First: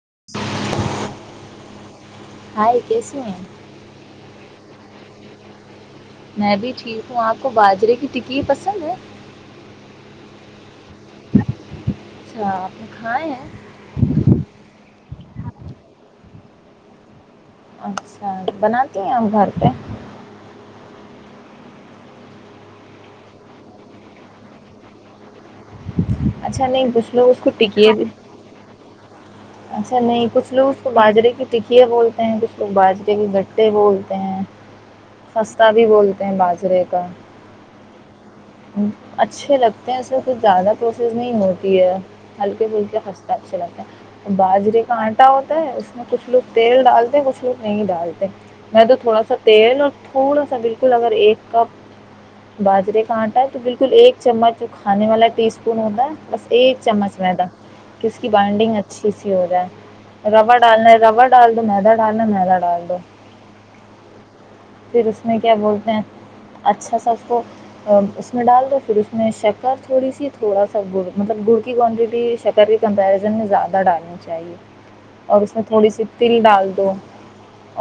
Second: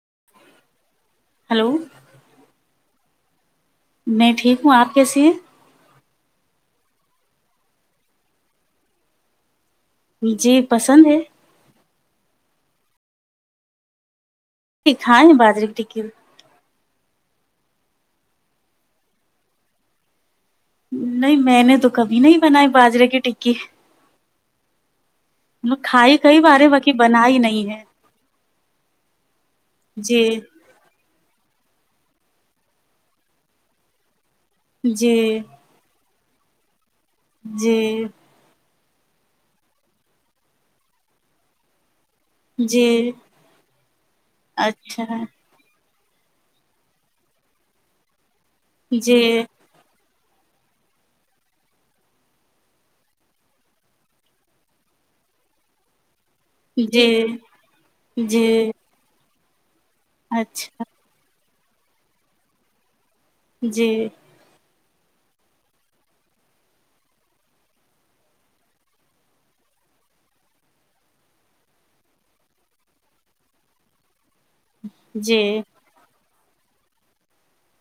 [inaudible] hello hi کیسے ہیں میں ٹھیک ہوں آپ کیسی ہیں میں بھی ٹھیک ہوں آپ کو باجرے کی ٹکی پسند ہے جپ پسند ہے کائے ہے یہ کائ بازری کی ٹک اچھا بناتی ہیں آپ گھر پہ نہیں میں نے تو کبھی نہیں بنائی باجرے کی ٹکی کھائی کئی بار اچھا ہے نہیں باقی کچھ لوگ اس بنائی کو نہیں ہے ٹکے اچھا نہیں جی کچھ لوگ اس کو باجرے کی ٹکیے بولتے ہیں کچھ لوگ باج کےے بھی گٹے بولتے ہیں جی سستا بھی بولتے کے بجرے کاا جی اچھے لگتے ہیں اس میں کچھ زیادہ پروسیس نہیں ہوتی ہے ہلکے پھلکے جی خستا اچھا لگتا ہے باجرے کا اچھا آٹا ہوتا ہے کچھ لوگ تیل ڈالتے کچھ لوگ نہیں ڈالتے میں تو جی تھوڑا سا تیل اور تھوڑا سا بالکل اگر ایک کپ باجرے کا آٹا ہے تو بالکل ایک چمچ جو کھانے والا ٹی اسپون کون ہو ہے بس ایک جی چمچ میں تھا کہ اس کی جی بائنڈنگ اچھی سیی ہوگا ربڑ اچھا ڈالنا ہے ربڑ ڈالڈو میرا ڈالڈو میرا ڈالڈو جی پھر اس میں کیا بولتے ہیں اچھا سا اس کو اس میں ڈال دو پھر اسس میں شکر تھوڑی سی تھوڑا سا مطلب گڑ کی شکل بھی کمپیریزن زیادہ ڈالنا چاہیے اور اس جی میں تھوڑی سی تل ڈال دو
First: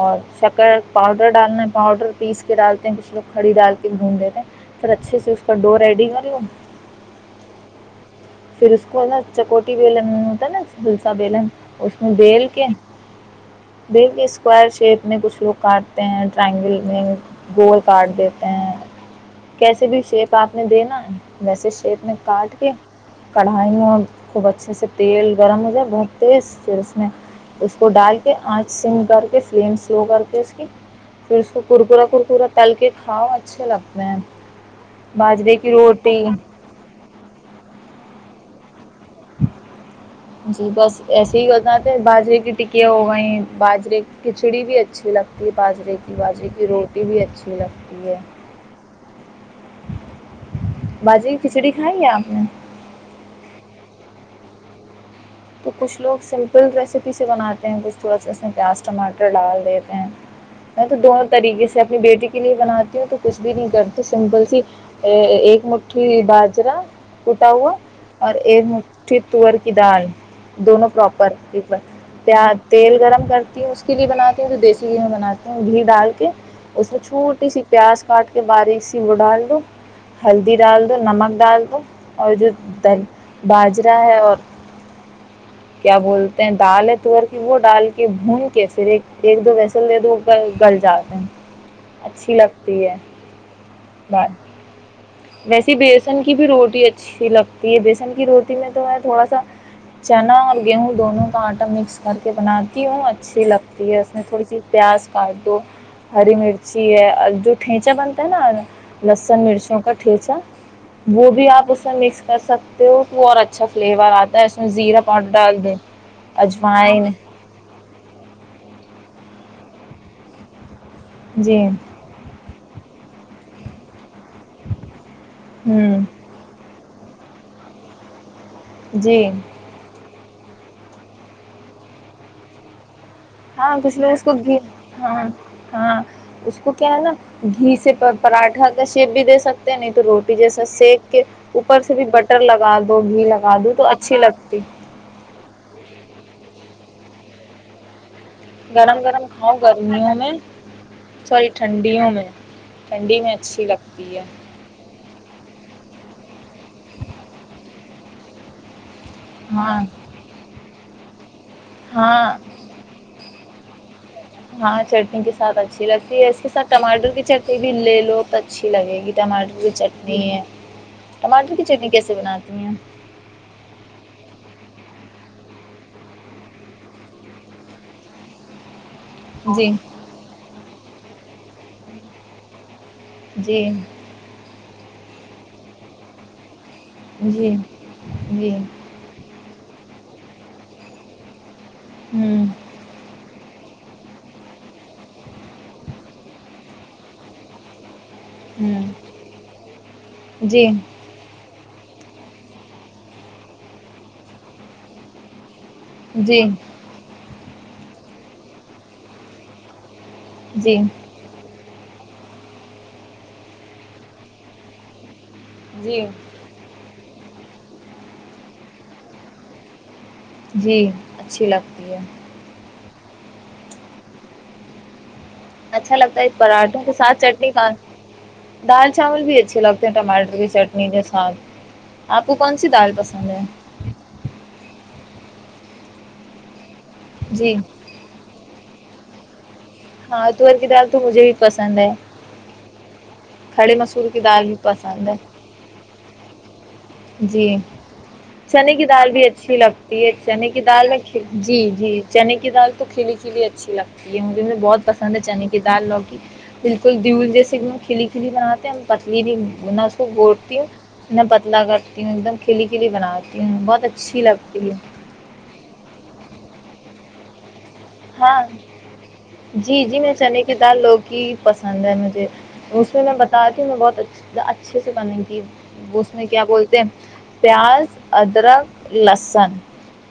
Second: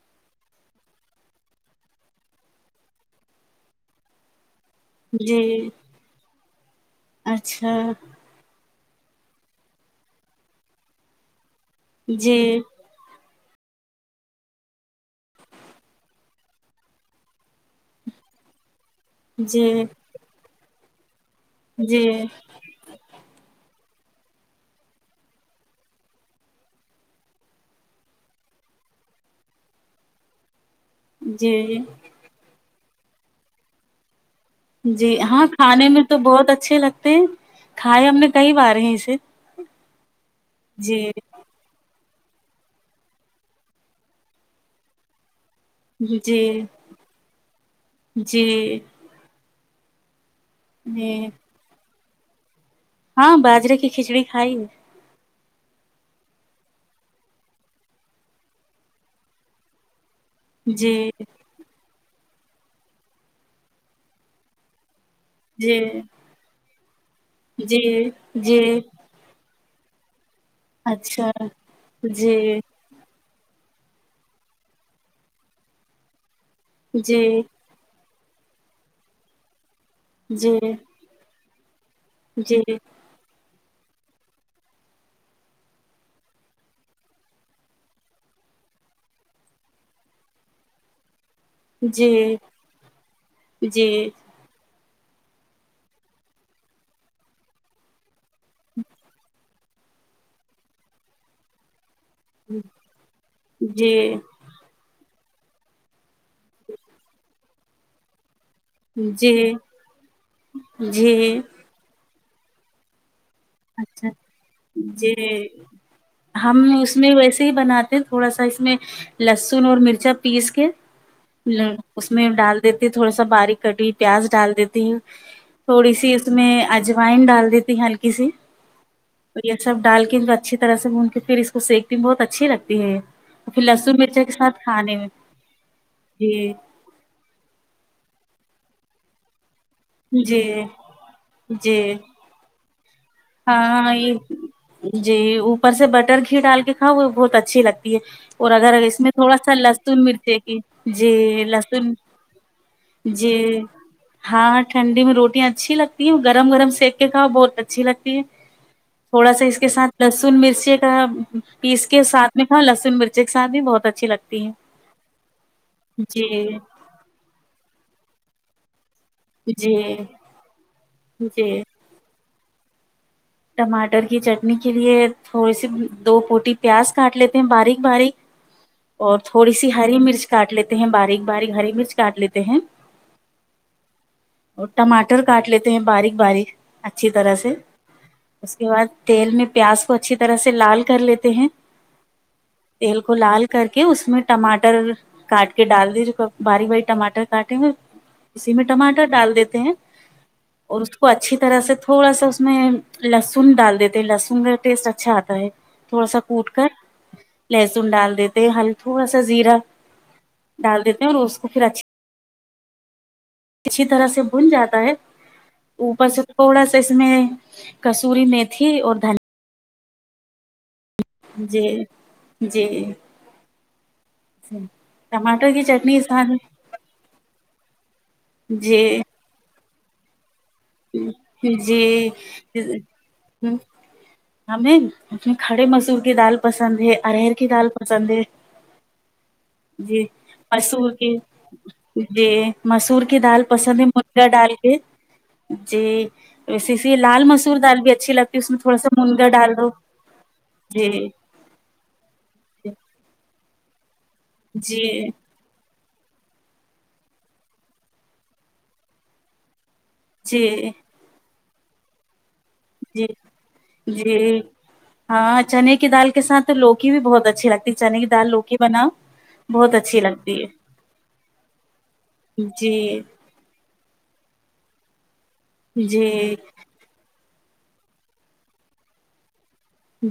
اور شکر پاؤڈر ڈالنا ہے پاؤڈر پیس کے ڈالتے ہیں کچھ لوگ کھڑی ڈال کے بھون دیتے ہیں پ اچھے سے اس جی کا ڈور ریڈی کر لو اچھا پھر اس کو نا چکوٹی بیلن ہوتا ہے نا جلسا بیلن اس میں بیل جی کے بیل کی اسکوائر شیپ میں کچھ لوگ کاٹتے ہیں ٹرائنگل میں گول کاٹ دیتے ہیں جی کیسے بھی شیپ آپ نے دےینا [unintelligible] ویسے شیپ جی میں کاٹ کے کڑھائی خوب اچھے سے تیل گرم ہو جائے بہت تیز پھر اس میں اس کو ڈال کے آنچ سم کر کے فلیم سلو کر کے اس کی پھر اس کو جی کرکا کرکورا تل کے کھاؤ اچھے لگتے ہیں جی ہاں باجرے کی کھانے میں تو روٹی بہت اچھے لگتے ہیں کھائے ہم نے کئی بار ہیں جی جی بس ایسے ہی وتہ باجرے کی ٹکیاں ہوگئی باجرے کھچڑی بھی اچھی لگتی باجرے کی جی باجرے جی کی روٹی بھی اچھی ج [unintelligible] جی بجی کھچڑی کھائیے ہم ا [inaudible] ہاں باجرے کی کھچڑی کھائی تو کچھ لوگ سمپل ریسیپی سے بناتے ہیں کچھ تھوڑا سا اس میں پیاز ٹماٹر ڈال دیتے ہیں میں جی تو دونوں طریقے سے اپنی بیٹی کے لیے بناتی ہوں تو کچھ بھی نہیں کرتی سمپل سی ایک جی مٹھی باجرا کوٹا ہوا جی اور جی ایک مٹھی تور ادال دونوں اچھا پراپر جی تل گرم کر اس کے لیے بناتی ہ تو دیسی ہی ہم بناتی ہیں گھی ڈال کے اس میں جی چھوٹی سی پیاس کاٹ کے باریک سی میں ڈال دوو جی ہلدی دال دو نمک دال اف [unintelligible] اور جی جو جی د باجرہ ہے اور کیا بولتے ہیں دال ہے تور کی وہ ڈال کے بھون کے پھر ایک ایک دو ویسل دے دو گل جاتے ہیں اچھی جی لگتی ہے جی ب ویسے بیسن کی بھی روٹی اچھی لگتی ہے بیسن کی روٹی میں تو ہے تھوڑا سا چنا اور گیہوں دونوں کا آٹا مکس کر کے بناتی ہوں اچھی لگتی ہے اس میں تھوڑی سی پیاز کانٹو ہری مرچی ہے اور جو ٹھینچا بنتا ہے ناا جی لسن مرچوں کا ٹھچا وہ جی بھی آپ اس میں مکس کر سکتے ہو وہ اور اچھا فلیور آتا ہے زیرہ جی پاؤڈر ڈال دیں ہم اس اجوائن میں ویسے ہی بناتے ہیں تھوڑا سا اس میں لسن اور مرچا پیس کے جی اس میں ڈال دیتی تھوڑا سا بارییک کٹ پیاز ڈال دیتی تھوڑی ہوں سی اس میں اج وائن ڈال دی ت ہلکی سی جی تو یہ سب ڈال کے بت اچھی طرح بھون کے پھر اس کو سیکتی بہت اچھی لگتی ہے اور پھر ہاں لہسن کچھ میں مرچا اس کے کو ساتھ گ کھانے میں ہاں ہاں جی اس کو کیا ہے نا گھی سے پراٹھا کا شیپ بھی دے سکتے نہیں تو روٹی جی جیسا سیک کے اوپر جی سے بھی بٹر لگا د ہاں یہ جی اوپر سے بٹر گھی ڈال کے ہاں وہ بہت اچھی لگتی ہے اور اگر اس گرم میں گرم تھوڑا سا کھاؤ لسن گرمیوں میں مرچی کی جی سوری لسن ٹھنڈیوں میں ٹھنڈی میں جی اچھی لگتی ہے ہاں ٹھنڈی میں روٹیاں اچھی لگتی گرم گرم سک کے کاؤ بہت اچھی لگتی ج تھوڑا سا اس کے ہاں سھ لہسن مرچی ا پیس کے سھ ہاں میں تھاا لہسن مرچ بھی بہت اچھی لگتا ہاں چٹنی کے ساتھ اچھی لگتی ہے اس کے جی ساتھ ٹماٹر کی چٹنی بھی لے لو اچھی لگ گی ٹماٹر کی جی چٹنی ہے ٹماٹر جی کی چٹنی کیسے بناتی ہیں ٹماٹر کی چٹنی کے لیے تھوڑی سی دو پوٹی پیاز کاٹ لیتے ہیں باریک باریک اور تھوڑی جی سی ہری مرچ کاٹ لیتے ہیں باریک باریک ہری مرچ کاٹ لیتے ہیں جی اور ٹماٹر کاٹ لیتے ہیں باریک باریک اچھی طرح جی سے جی اس کے باد تےل مے پیاذ کو اچھی طدح لال کر لےتے ہے ہوں بالکل لال کر کے اس میں ٹماٹر کاٹ کے ڈال دی باری باری ٹماٹر کاٹیں گے اسی میں ہوں ٹماٹر ڈال دیتے ہیں جی اور اس کو اچھی طرح سے تھوڑا سا اس میں لہسن ڈال دیتے ہیں لہسن ٹیسٹ اچھا اتا ہے موسا جی کوٹ کر ڈال لیتے ہیں ہم تھوڑا سا زیرہ ڈال جی دیتے ہیں اور اس کو پھر اچھی اچھی طرح سے بھن جاتا ہے جی اوپر سے تھوڑا سا میں کسوری میتھی اور جی اچھی جی لگتی ہے جی ٹماٹر کی چٹنی اچھا اس لگتا ہے ساتھ پراٹوں کے ساتھ چٹنی دال جی چاول بھی اچھے لگ جی اپ کو کون سی دال پسند ہے ہمیں کھڑے مسور کی دال ارہر کی جی ڈال پسند ہی جی ہاں تور کی دال اصول تو کے مجھے بھی پسند ہے مسور کی دال کھڑے پسند مسور کی دال ڈال بھی کے پسند ہے جی ویسے اس لیے لال جی مسور دال بھی اچھی لگتی ہے اس میں چنے تھوڑا کی سا دال بھی منگا ڈال اچھی دو لگتی ہے چنے کی دال میں جی جی جی چنے کی دال تو کھلی کھلی جی محھے بھی چنے کی ڈال پسدن ہی گود جی کے نا پتلی الله کا سکره ہے کی ایکدم جی یہ لگتی ہے ہاں چنے کی دال کے ساتھ توو بھی بہت اچھے لگتے ہاں جی جی اچھی میں لگتی چنے ہے کی دال لوگ کی پسند ہے مجھے اس جی میں میں بتای ہوں بہت اچ اچھے سے بنیں گے کہ اس میں جی کیا بولتے ہیں پیاز ادرک لہسن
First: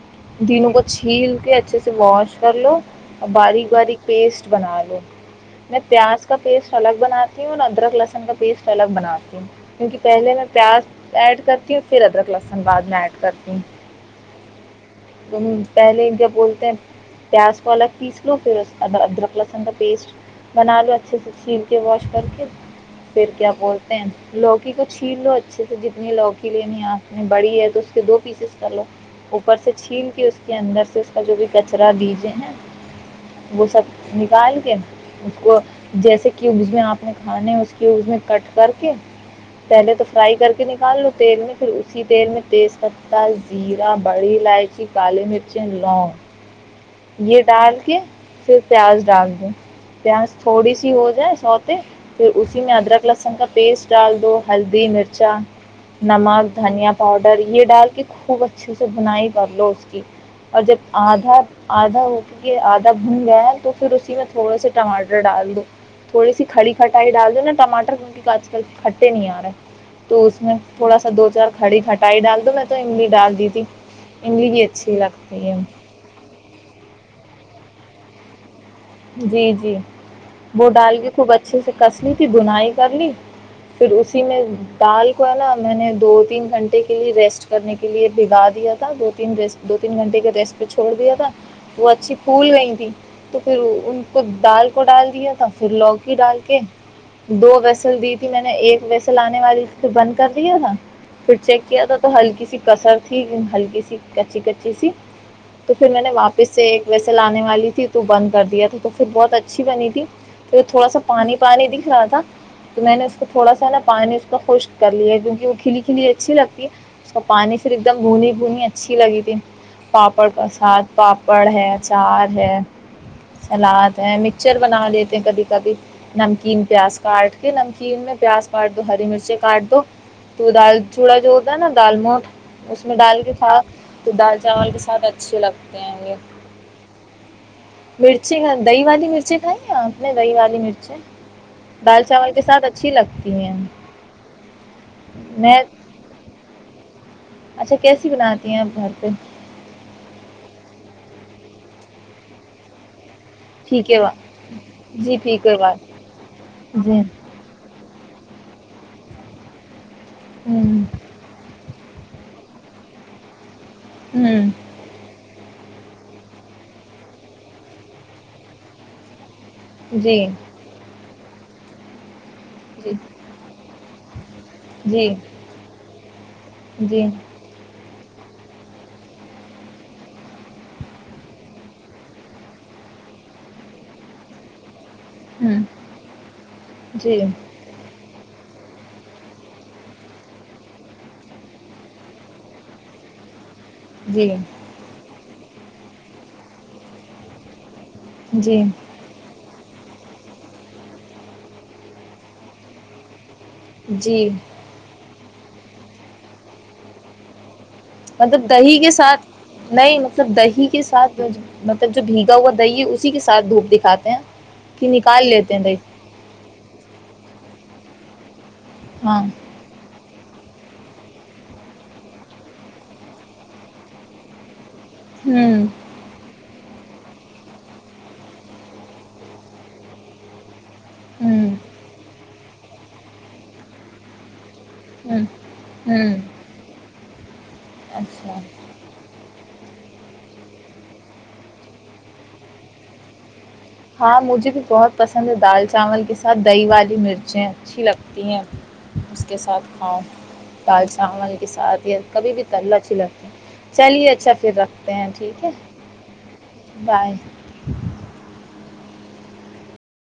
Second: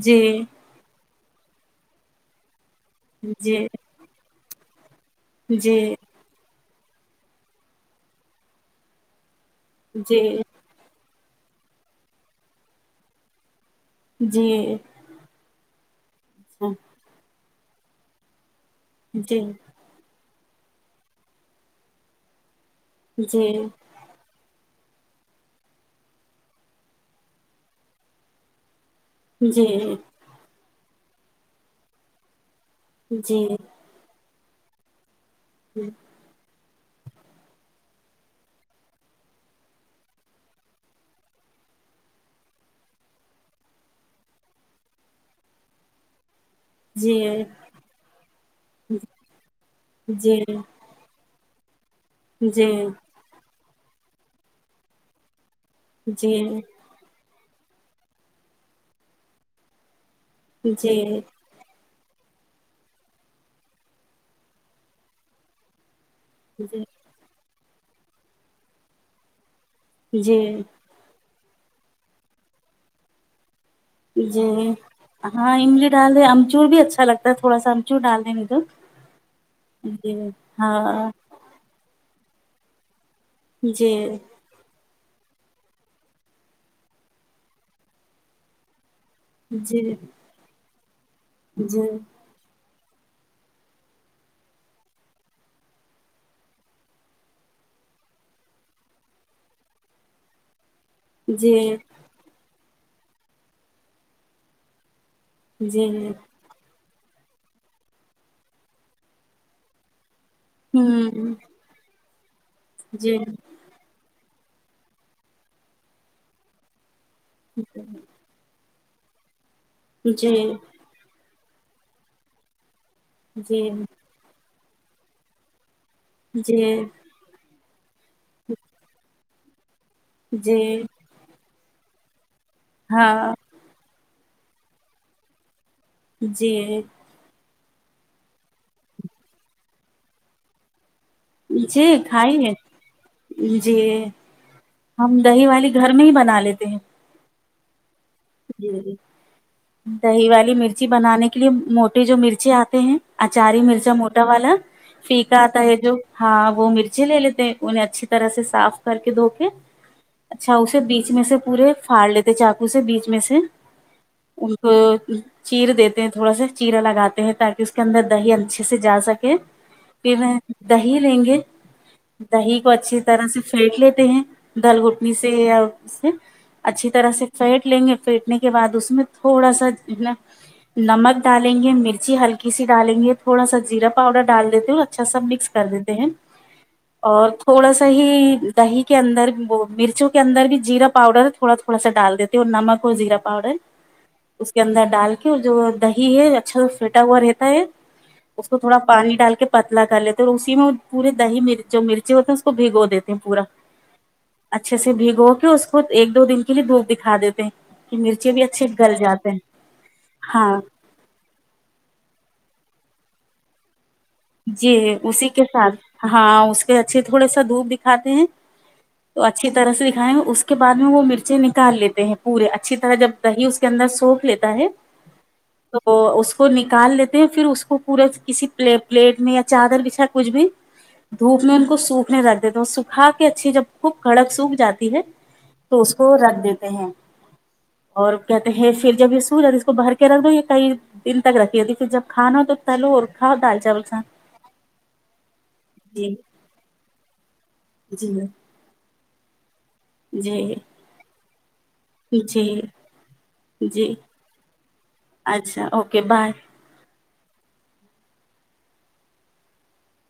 جی تینوںکو بچ کھیل کے اچھے سے واش کرر لو جی باریک باریک پیسٹ بنا لو جی میں جی پیاز کا پیسٹ الگ بناتی ہوں اور ادرک لہسن کا پیسٹ الگ بناتی ہوں کیونکہ پہلے جی میں پیاس ایڈ کرتی اور پھر ادرک لسن بعد میں ایڈ کرتی ہوں جی ہ پہلے جب بولتے ہیں پس پالک پیس لو فھر ار جی جی ادرک لسن پیسٹ بنا لو اچھے سے چھیل کے واش کر کے جی پھر کیا جی بولتے ہیں لوگ کو چھین لو اچھے سے جتنی لوکی لینی آپنی بڑی ہے تو اس کے دو پیسز کر لو جی اوپر جی سے چین کے کے اندر سے اس کا جو بھی کچرا دیجے ہیں وہ سب نکال کیا اس کو جیسے کیوب میں آپ نے کھانے اس کے میں کٹ کر کے پہلے تو فرائی کر کے نکال لو تیل میں پھر اسی تیل میں تیز پہ زیرا بڑی لائ کالی مرچی لو یہ ڈال کے پھر پیاز ڈال دیں پیاز تھوڑی سی ہو جائے سو ت [inaudible] [unintelligible] پھر اسی میں ادرک لہسن کا پیسٹ ڈال دو ہلدی مرچا نمک جی دھنیا پاؤڈر یہ ڈال کے خوب اچھے سے بنائی کر لو اس کی اور جب آدھا آدھ کیکہ آدھا بھن گیا ہے تو پھر اسی میں تھوڑے سے ٹماٹر ڈال دو تھوڑی سی کڑی کھٹائی ڈال دو نا ٹاٹر کیونکہ آج کل کھٹے نہیں آ رہے جی تو اس میں جی تھوڑا سا دو چار کڑی کھٹائی ڈال دو میں تو املی ڈال دی تھی جی املی بھی اچھی لگتی ہاں ہے املی ڈال د امچور بھی اچھا لگتا تھا گا سنچو ڈال دین ا تو جی جی وہ ڈال گ خوب اچھے سے کسلی کی بنائی کر لی جی پھر اسی میں دال کو ہے نا میں نے دو تین گھنٹے کے لیے ریسٹ کرنے کے لیے بھگا دیا دو تین ریٹ دو جی تین گھنٹے کے ریسٹ پھر چھوڑ دیا جی وہ اچھی پھول میں تھی تو پھر ان کو دال کو ڈال دیا تھا پھر لوکی ڈال کے دو وسل دی تھی میں نے ایک ویسل آنے والی پھر بند کر دیا تھا جی فڈ چیک کیا تھا تو ہلکی سی کثر تھی ایک د ہلکی سی کچی کچی سی تو جی پھر میں نے واپس سے ویسے لانے والی تھی تو بند کر دیا تھا تو پھر بہت اچھی بنی تھی تو تھوڑا سا پانی ہوں پانی دکھلاات تھا تو میں نے اس جی کو تھوڑا سا نا پانی خوشک کر لی ہے کیونکہ وہ کھلی کلیے اچھی لگتی ہے اس کو پانی صر ایک دم بھونی بھنی اچھی لگی تھی پاپڑ پرساد پاپ پڑ ہے چار ہے جی جی سلاد ہے م پچر بنا لیتے ہیں کبھی کبھی نمکین جی پیاز کاٹ کے نمکین کھیر میں پیاز پاٹ دو ہری مرچ کارڈک تو دال جی چوڑا جو نا دال موٹ اس میں ڈال کے ہاں ساف تو ڈال چاول کے ساتھ اچھے لگتی جی مرچی دہی والی مرچی کھائی ہیں آپ نے دہی والی مرچیں جی دال چاول کھائی کے ساتھ اچھی لگتی ہیں ہے جی ہم دہی والی گھر میں ہی بنا لیتے ہیں اچھا کیسے جی جی دہی والی مرچ چی بنانے کے لیے موٹے جو مرچے آتے ہیں اچاری مرچا پھیکے وا موٹا والا جی پیکا پھیکے آتا وا ہے جو ہاں وہ جی مرچیں لے لیتے ہیں انہیں اچھی طرح سے صاف کر کے دھوکے اچھا ہوں اسے بیچ میں سے پورے پھڑ لیتے چقو سے بیچ ویسے ہوں ا چییر دیتے ہیں تھوڑا سا چیرا لگاتے ہیں تاکہ اس کے اندر دہی اچھے سے جا سکے پ جی میں دہی لیں گے دہی کو جی اچھی طرح سے پھینک لیتے ت دال جی گٹنی سے یا اس سے اچھی جی طرح سے پیٹ لیں گے پھیٹنے کے بعد اس میں تھوڑا سا نا نمک ڈالیں گے مرچی ہلکی سی ڈالیں گے تھوڑا سا زیرا پاؤڈر ڈال دیتے ہو اچھا سا مکس ہوں کر دیتے ہیں جی اور تھوڑا سا ہی دہی کے اندر وہ مرچوں کے اندر بھی جیرا پاؤڈر تھوڑا تھوڑا سا ڈال دیتی ہو اور نمک کوزیرا پؤڈر جی اس کے اندر ڈال جو دہی ہے اچھا پٹا ہوا رہتا ہے اس کو جی تھوڑا پانی ڈال کے پتلا کر لیتے ہیں اور اسی میں پورے دہی مچ جو مرچ ہوتے ہیں اس کو بھگو دیتے ہیں پورا جی اچھے سے بھیگو کہ اس کو ایک دو دن کے لیے دھوپ دکھا دیتے ہیں کہ مرچے بھی مطلب اچھے دہی کے گل ساتھ جاتے ہیں نہیں مطلب ہاں دہی کے ساتھ مطلب جو بھیگا ہوا دہی اس ساتھوپ دکھاتا جی اسی کے ساتھ ہاں اس کے اچھے تھوڑے سا دھوپ دکھاتے ہیں ہاں تو اچھی طرح سے دکھائے اس اس کے بعد میں وہ مرچیں نکال لیتے ہیں پورے اچھی طرح جب دہی اس کے اندر سوپ لیتا ہے ہوں تو اس کو ن ڈال لیتے ہیں پھر اس کو پورے کسی پلیپ پلیٹ میں یا چادر پچھا کچھ بھی دھوپ ہوں میں ان کو سوکھنے لگ دو سکھا کے اچھیے جب خوب کڑک سوکھ جاتتی ہے ہوں تو اس ہوں کو رکھ دیتے ہیں اور اچھا کہتے ہیں پھر جب یہ سج بھر کے رکھ دو یہ کئی دن تک رکھی تھی پھر جب کھانا ہو تو تلو اورکھاؤ دال چال ہاں مجھے بھی بہت پسند ہے دال چاول جی کے ساتھ دہی والی مرچیں اچھی جی لگتی ہیں اس کے ساتھ ہاں جی دال چاول کے ساتھ کبھی بھی جی تل اچھی لگتی ہے جی چلیے اچھا پھر رکھتے ہیں ٹھیک ہے اچھا اوکے بائے بائے ج